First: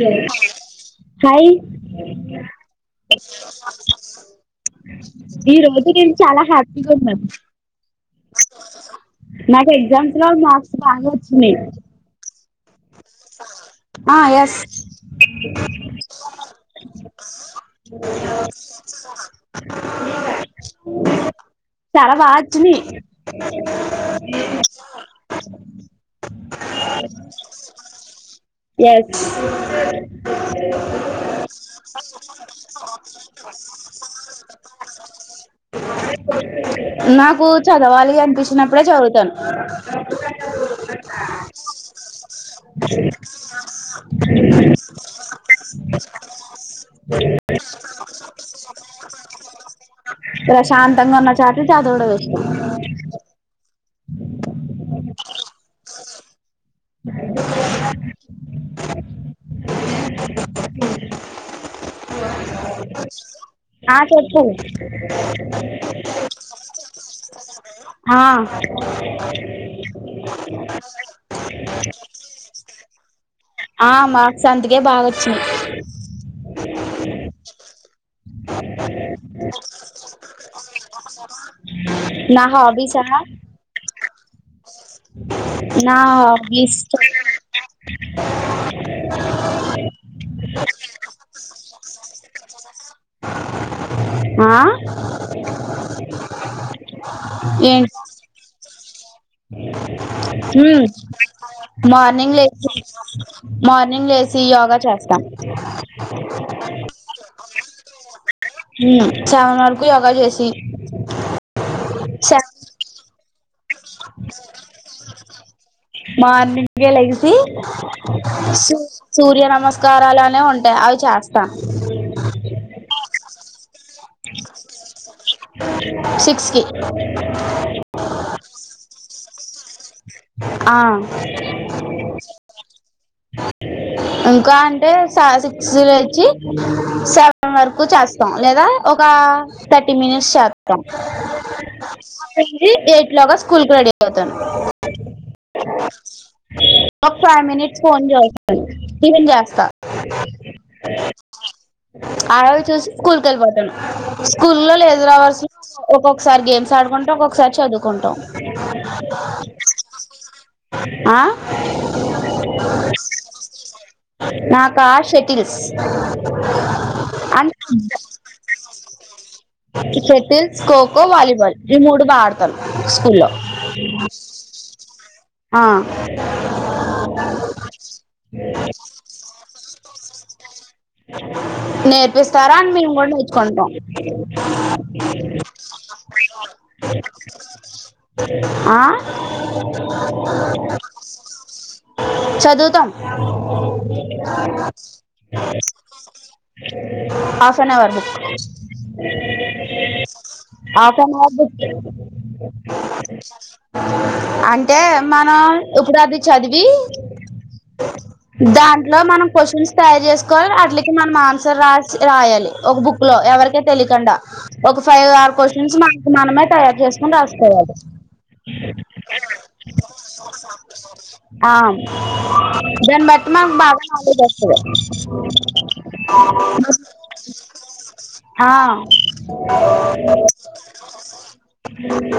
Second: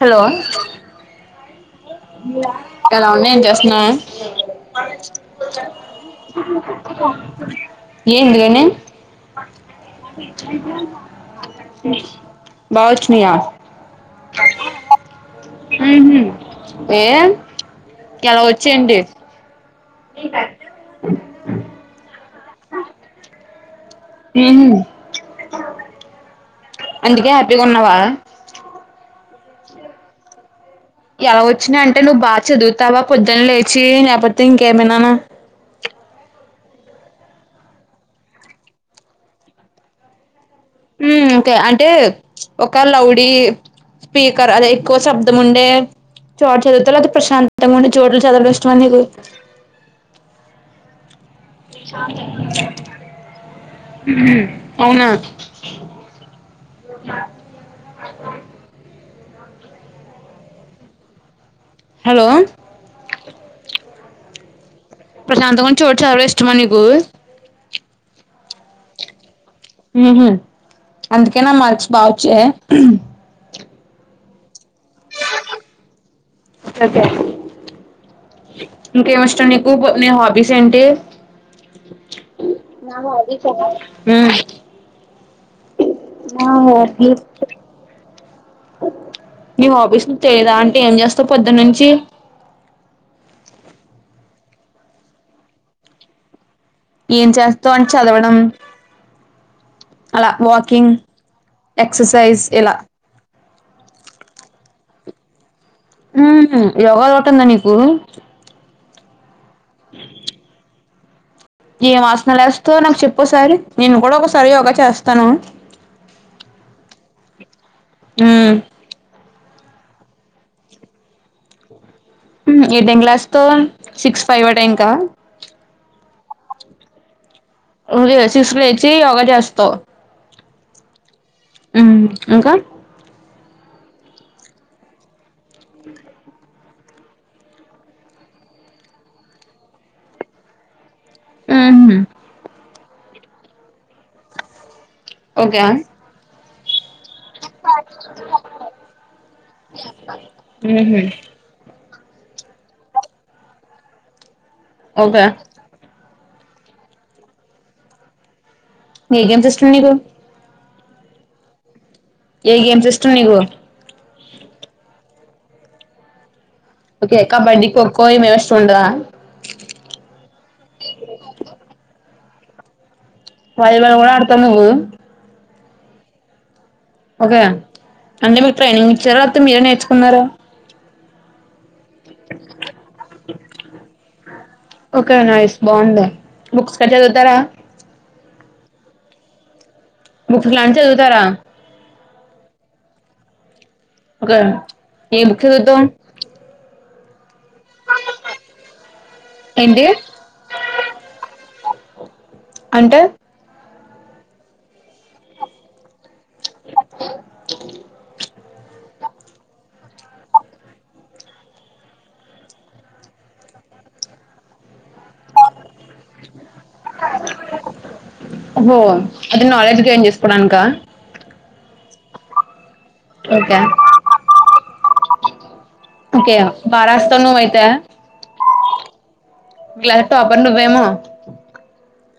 Hello hi ఎలా ఉన్నా ఏం చేస్తున్నావు, ఈ రోజు నేను చాలా హ్యాపీగా ఉన్నాను ఏంది నాకు ఎగ్జామ్స్ లో మార్క్స్ బాగానే వచ్చినాయి. బాగా వచ్చినాయా ఆ ఎస్ ఏ ఎలా వచ్చేయండి [unintelligible] [unintelligible] చున్నీ ఏంది అందుకే హ్యాపీగా ఉన్నావా [unintelligible] ఎలా వచ్చినాయి అంటే నువ్వు బాగా చదువుతావా పొద్దున్న లేచి లేకపోతే ఇంకేమైనానా, [unintelligible] నాకు చదవాలి అనిపించినప్పుడే చదువుతాను, ఓకే అంటే ఒక లౌడీ స్పీకర్ అదె ఎక్కువ శబ్దం ఉండే, చోటు చదువుతారు అది ప్రశాంతంగా ఉండే చోట్లు చదవడం ఇష్టం మా నీకు ప్రశాంతంగా ఉన్నా చోటు చదవడం ఇష్టం, అవునా హలో [unintelligible] ఆ చెప్పు ప్రశాంతం గా ఉన్న చోటు చదవడం ఇష్టమా నీకు ఆ ఉహు అందుకే నా మార్క్స్ బావచ్చేయి, ఆ మాక్స్ అందుకే బాగా వొచ్చింది. [unintelligible] ఇంకేమి ఇష్టం నీకు నీ హాబీస్ ఏంటి [unintelligible] నా హాబీసా హాబిస్ ఆ నా హాబీస్ నీ హాబీస్ ను తెలీదా అంటే ఏం చేస్తావు పొద్దు నుంచి ఆ యేం చేస్తాన్ ఏంటి చదవడం అలా ఉమ్ వాకింగ్. మార్నింగ్ ఎక్సర్సైజ్ లేసి ఇలా మార్నింగ్ లేసి యోగా చేస్తాన్. మ్మ్ యోగా అలవాటుందా నీకూ. మ్మ్ సెవెన్ వరకు యోగా చేషి. యేం ఆసనాలేస్తవ్ నాకు చెప్పోసారి. నేను కూడా ఒకసారి యోగా చేస్తనూ. మార్నింగే లెగిసీ ఉమ్. సూ సూర్య నమస్కారాలనే ఉంటయి అవి చేస్తా. మ్మ్ ఏ టైమ్కి లేస్తవ్ సిక్స్ ఫైవ్ ఆ టైమ్కా. సిక్స్కి. [unintelligible] సిక్స్ లేచి యోగా చేస్ ఆ [unintelligible] మ్మ్ ఇంకా. [inaudible] ఇంకా అంటే స సిక్స్కి లేచి సెవెన్ వరకు చేస్తాం లేదా ఒక [unintelligible] థర్టీ మినిట్స్ శాత్తం. ఊ హూ [unintelligible] ఎయిట్ లోగా స్కూల్కు రెడీ అయిపోతాను. ఓకే ఒ ఫైవ్ మినిట్స్ ఫోన్ చూస్తూ టిఫెన్ జాస్తా. ఉహు, [unintelligible] చూసి స్కూల్కేళ్ళిపోతాను స్కూల్లో లీసర్ ఓకే అవర్స్లో ఒక్కొ ఒకసారి గేమ్స్ ఆడుకుంట ఒక్కొక్కసారి చదువుకుంటాం. ఏ గేమ్స్ ఇష్టం నీకూ. ఆ ఏ గేమ్స్ ఇష్టం నీకు నాకా షటిల్స్ [unintelligible] ఓకే కబడ్డీ ఖోఖో ఏమి ఎస్ట్ ఉండదా షేటిల్ ఖోఖో వాలీబాల్ ఈ మూడు బా ఆడతాను స్కూల్లో. వాలీబాల్ కూడ అడుతనువ్వూ. ఆ ఓకే అంటె మీక్ ట్రైనింగ్ ఇచ్చార లేపోతే మీరే నేర్చుకున్నారా. [inaudible] నేర్పిస్తారండ్ మేము కూడ నేర్చుకుంటాం. కంచే పెడతారా. ఆ బుక్స్ లాంటి చదువుతారా చదువుతం. ఒకే ఏ బుక్స్ చదుతావ్. ఆ తన వర్క్ బుక్ ఏంటి ఆసన వర్క్ బుక్ అంటే [unintelligible] అంటే మనం ఇప్పుడవ్వి చదివీ. దాంట్లో మనం క్వశన్స్ తయారుజేస్కొ వాట్లకి మనం ఆన్సర్ రాసి రాయాలి ఒక బుక్లో ఎవరికీ తెలికుండా ఒక ఫైవ్ ఆర్ క్వశ్చన్స్ మన్కు మనమే తయారు చేస్కోని రాస్కోవాలి. ఓహో అది నాలెడ్జ్ గైన్ జేస్ ఆ దాన్ బట్టి మాకు ఓకే బాగా నాలెడ్జ్ ఒస్తది. ఓకే బారాస్తాన్నవయితే. ఆ టాపర్ నువ్వేమో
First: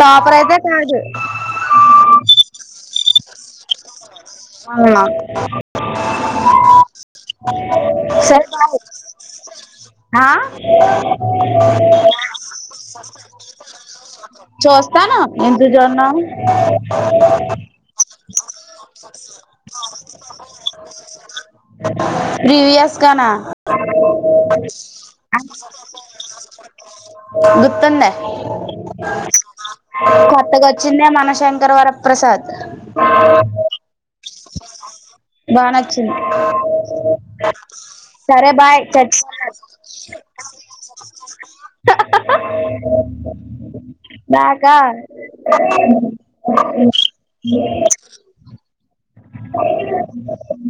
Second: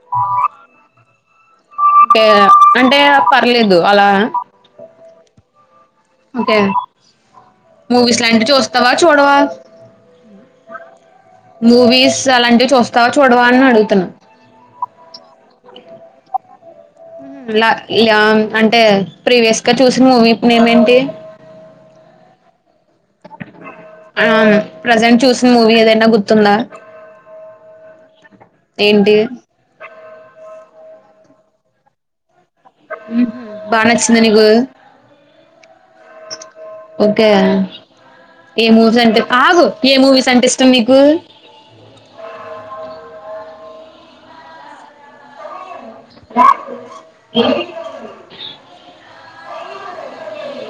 టోపరయితే కాదు. అంటే అంటే పర్లేదు అలా. ఆ ఒకే మూవీస్ లాంటి సరే బాయ్ చూస్తవా చూడవా. ఆ మూవీస్ అలాంటివి చూస్తావ చూడవా అని అడుగుతున్న. చూస్తాను ఎందుచూడ్నూ. అంటే ప్రీవియస్ గా చూసిన మూవీ న ఏమేంటి ప్రివయాస్ గనా ఆ ప్రజెంట్ చూసిన మూవీ ఏదైనా గుర్తుందా గుర్తుందా ఏంటి కొత్త కొ చిన్నమాన శంకర్ వర ప్రసాద్ బాగా నచ్చిందా నీకు బా నచ్చింది ఓకే సరే ఏ బాయ్ మూవీస్ అంటే చచ్చిపోయాను బగు ఏ మూవీస్ అంటే ఇష్టం మీకు [inaudible] నాకా [inaudible] [inaudible]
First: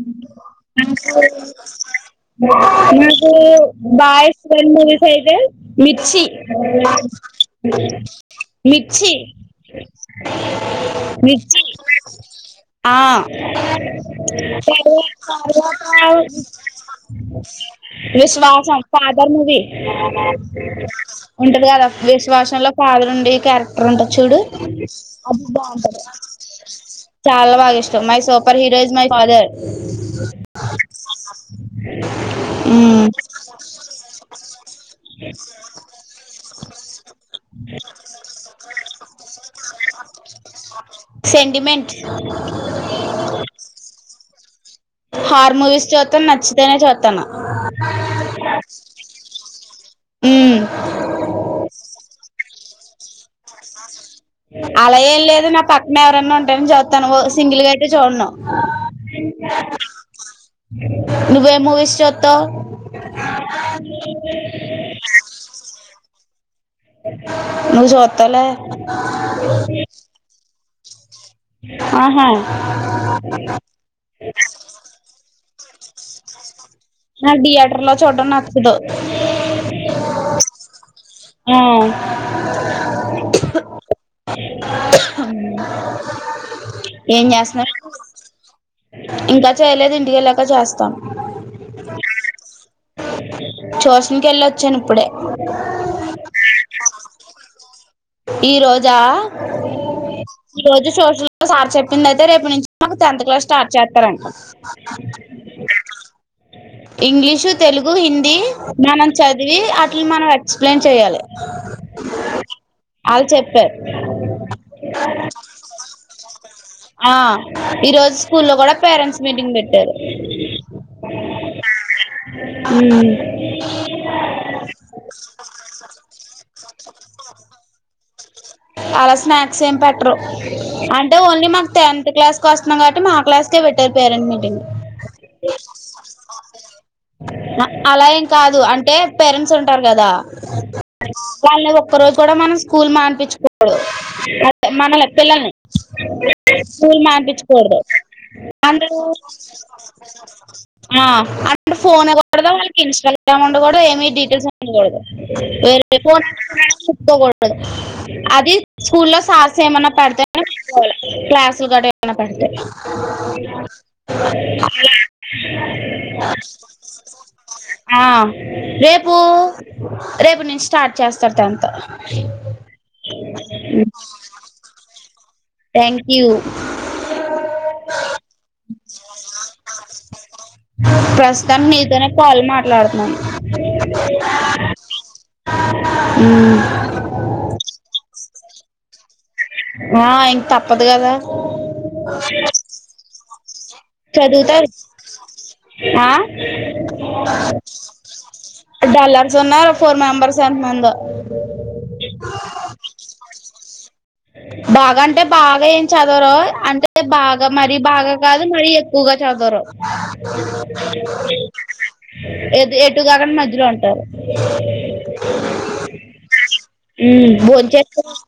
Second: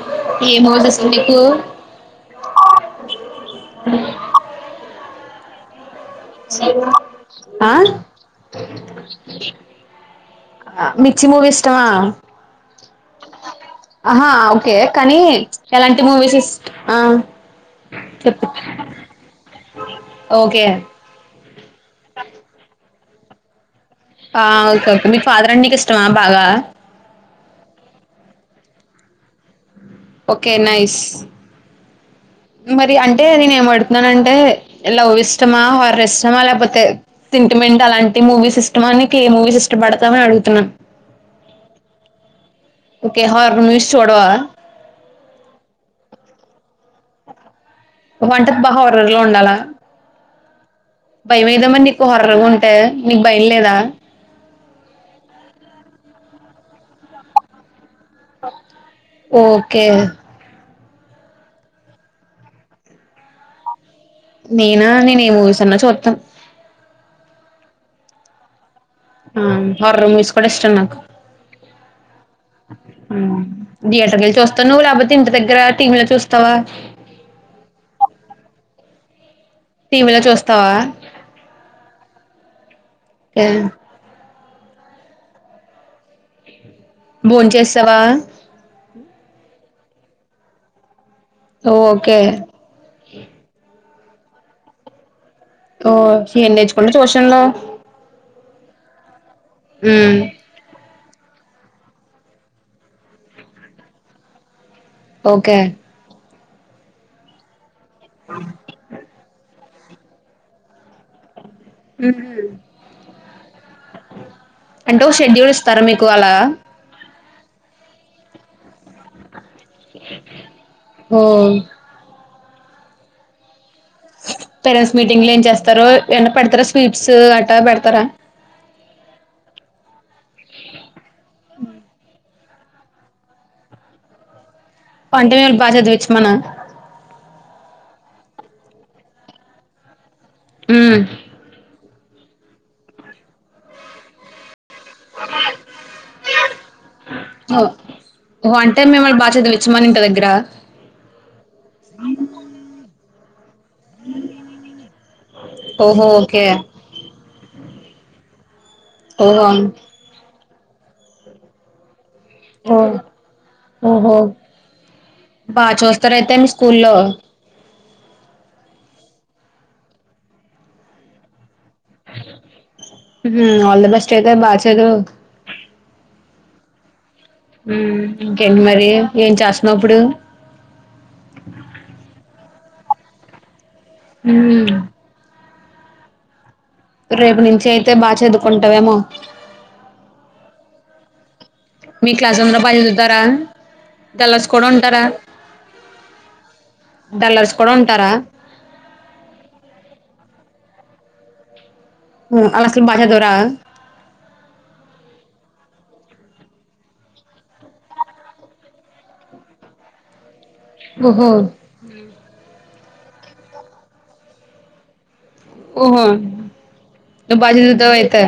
ఏ మూవీస్ ఇష్టం నీకు నాకు బాయస్ వన్ మూవీస్ అయితే మిర్చి ఆ మిర్చి మిర్చి మూవిఇష్టమా ఆ ఓకే కానీ స ఎలాంటి మూవీస్ ఇ ఆ చెప్పు విశ్వాస ఫాదర్ మూవీ ఓకే ఉంటది కదా విశ్వాసం ఫాదర్ ఉండి క్యారెక్టర్ ఉంటా చూడు ఆ ఓకే ఓకే మీ అబ్ ఫాదర్ అంటే నీకు బాగుంట ఇష్టమా బాగా చాలా బాగా ఇష్టం my super hero is my father okay nice మరి ఫాదర్ అంటే నేను ఏం అడుతున్నానంటే లవ్ ఇష్టమా వారు ఇష్టమా లేకపోతే సెంటిమెంట్ అలాంటి మూవీస్ ఇష్టమానికి ఏ మూవీస్ ఇష్టపడతామని అడుగుతున్నాం సెంటిమెంట్ ఓకే హార్ మూవీస్ చూడవా కుత్తమ వంట బాగా హర్రలో ఉండాలా ఉమ్, భయమేదా నీకు హర్రర్ ఎ ఉంటే నీకు భయం లేదా అలా ఏం లేదు నా పక్కన ఎవరైన్నా ఉంటేని చదువుతాను ఓ సింగిల్ గడ్ చూర్ణం ఓకే నువ్వే మూవీ చూస్తావ్ నేనా నేను ఏ మూవీస్ అన్నా చూస్తాను నువ్వు చూస్తావ్ లే ఆ అర్రంస్ కూడా ఎస్ నా ఆహా ఉమ్ థియేటర్ నుంచి వెళ్లి వస్తున్నావు లేకపోతే దగ్గర టీమ్ లో చూస్తావా ఆ థియేటర్ లో చూడడం నచ్చదు టీవీలో చూస్తావా ఆ, ఉమ్ అ ఏం చేస్తున్నారు భోంచేసావా? ఇంకా చేయలేదు ఇంటికెళ్ళాక చేస్తాం ఓకే ట్యూషన్ కి వెళ్ళొచ్చాను ఇప్పుడే ఓ స ఏం నేర్చుకున్నావ్ ట్యూషన్ లో ఈ రోజా మ్మ్ ఈ రోజు సోషల్ సార్ చెప్పిందయితే రేపు నుంచి మాకు టెన్త్ క్లాస్ స్టార్ట్ చేస్తారంట ఓకే ఇంగ్లీషు తెలుగు హిందీ మనం చదివి మనం ఎక్స్ప్లెయిన్ చేయ్యాలి ఉమ్ అంటే ఓ షెడ్యూల్ ఇస్తారా మీకు అలా ఆ ఈ రోజు స్కూల్లో కూడా పేరెంట్స్ మీటింగ్ పెట్ ఉమ్ ఉమ్ [inaudible] [unintelligible] పేరెంట్స్ మీటింగ్ లో ఏం చేస్తారు ఎన్న పెడతారా స్వీట్స్ అట్టా పెడతారా అలా స్నాక్స్ ఏమి పెట్టరు అంటే ఓన్లీ మాకు టెన్త్ క్లాస్ క్లాస్ వస్తున్నాం కాబట్టి మా క్లాసుకే పెట్టేది పేరెంట్ మీటింగ్ అంటే బాగా చదివిచ్చ మనా అలా ఏం కాదు అంటే పేరెంట్స్ ఉంటారు కదా మ్మ్ వాళ్ళని ఒక్కరోజు ఇక్కడ మనం స్కూల్ మానిపించు డదు అద మనల్ పిల్లల్ని స్కూల్ ఓ మానిపించకూడదు ఓ అంటే మిమ్మల్ని బాగా చదివిచ్చమని ఇంటి దగ్గర అ అంటే ఫోన్ ఇయ్యకూడదు వాళ్ళకి ఇన్స్టాగ్రామ్ ఉండకూడదు ఏమి డీటెయిల్స్ ఉండకూడదు వేరే ఓహో ఫోను ఓకే కూడా ముట్టుకోకూడదు అది స్కూల్లో ఓహో సార్స్ ఏమన్నా పెడితేనే క్లాసులు గడ పనపడుతే [inaudible] ఓ ఓహో బాగా చూస్తారయితే మీ [inaudible] ఆ రేపు రేపు నుంచి స్టార్ట్ చేస్తారు టెన్త్ మ్మ్ ఆల్ ది బెస్ట్ అయితే బాగా చదువు థ్యాంక్ యూ హ్మ్ ఇంకేంటి మరి ఏం చేస్తున్నావ్ ఇప్పుడు ప్రస్తుతానికి నీతోనే కాల్ మాట్లాడుతున్నాను ఊమ్ హ్మ్ రేపు నుంచి అయితే బాగా చదువుకుంటావేమో ఆ ఇంక తప్పదు కదా మీ క్లాస్ అందరు బాగా చదువుతారా డల్లర్స్ కూడా చదవుతారు ఉంటారా ఆ డల్లర్స్ కూడా ఉంటారా డల్లర్స్ ఉన్నారు ఫోర్ మెంబర్స్ ఎంతమందో హ్మ్ అల్లసలు బాగ చదవరా [inaudible] బాగా అంటే బాగా ఏం చదవరు అంటే బాగా మరీ బాగా కాదు మరీ ఎక్కువగా చదవరు ఆ ఓహో ఎది ఎటు కాకండ మధ్యలో ఉంటారు ఓహో ఉమ్ నువ్వు బాగా భోజ చే చదువుతావు అయితే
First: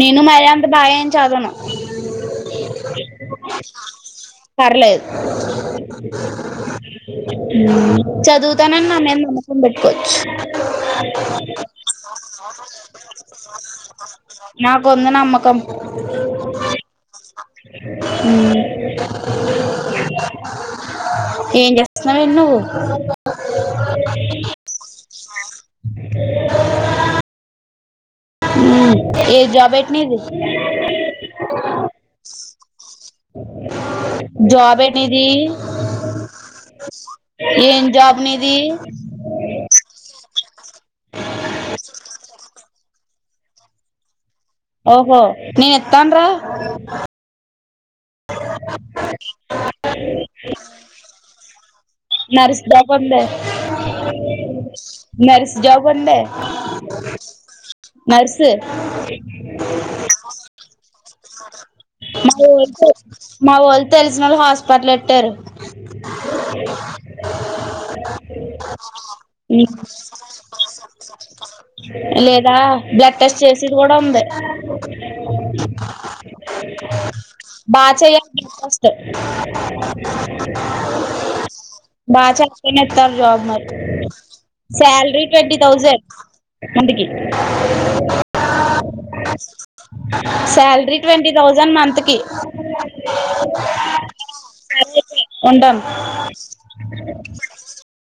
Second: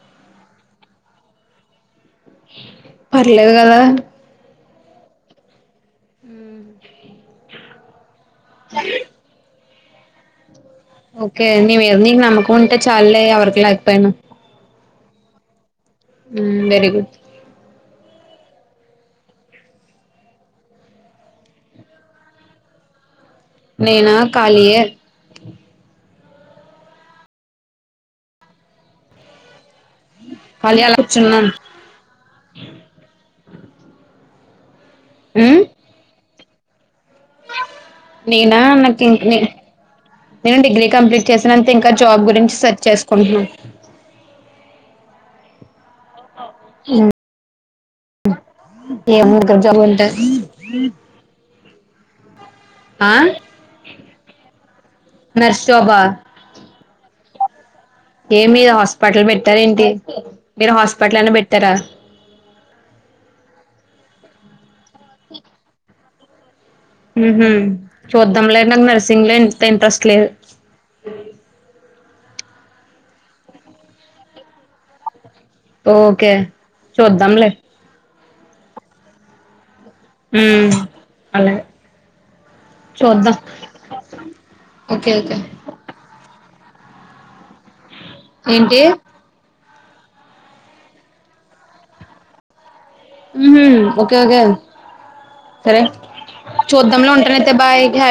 నేను మరి అంత బాగేమ్ అని చదవను పర్లేదు కదా పర్లేదు చదువుతానండి అమ్ న పెట్టుకోచ్ ఓకే నీవేర్ని నీ నమ్మకం ఉంటే చాలులే ఎవరికి లేకపోయినా నాకుంది నమ్మకం హ్మ్ వెరి గుడ్ హ్మ్ ఏం చేస్తున్నావేటి నువ్వు [inaudible] నేనా ఖాళీయే హ్మ్ ఏ జాబ్ అయి నది ఖాళీ అలా కూర్చున్నాను [inaudible] జాబ్ ఏటి నీది ఉమ్ నేనా నాకు నేను డిగ్రీ కంప్లీట్ చేసిన అంతే ఇంకా జాబ్ గురించి సెర్చ్ చేసుకుంటున్నా ఓహో నేను ఇత్తాన్ రా ఏ కజాబంట [inaudible] నరాసు దాకా ఉంద నర్స్ జాబ్ ఉండే ఏమి హాస్పిటల్ పెట్టార ఏంటి మీరు హాస్పి మా మా వల్తల్ తే హాస్పిటలెట్టారు హ చూద్దాం లే నాకు నర్సింగ్ లో ఎంత ఇంట్రెస్ట్ లేదు లేదా బ్లడ్ టెస్ట్ చేసింది కూడా ఉంది ఓకే చూద్దాంలే బచ అలా బాగా చెప్పని ఇస్తారు జాబ్ మరి okay salary okay twenty thousand అందుకి ఏంటి శాలరీ ట్వంటీ థౌజండ్ మంత్ కి ఉహు ఓకే ఓకే సరే అయితే సరే ఉంటాను చూద్దాంలో ఉంటానయితే బా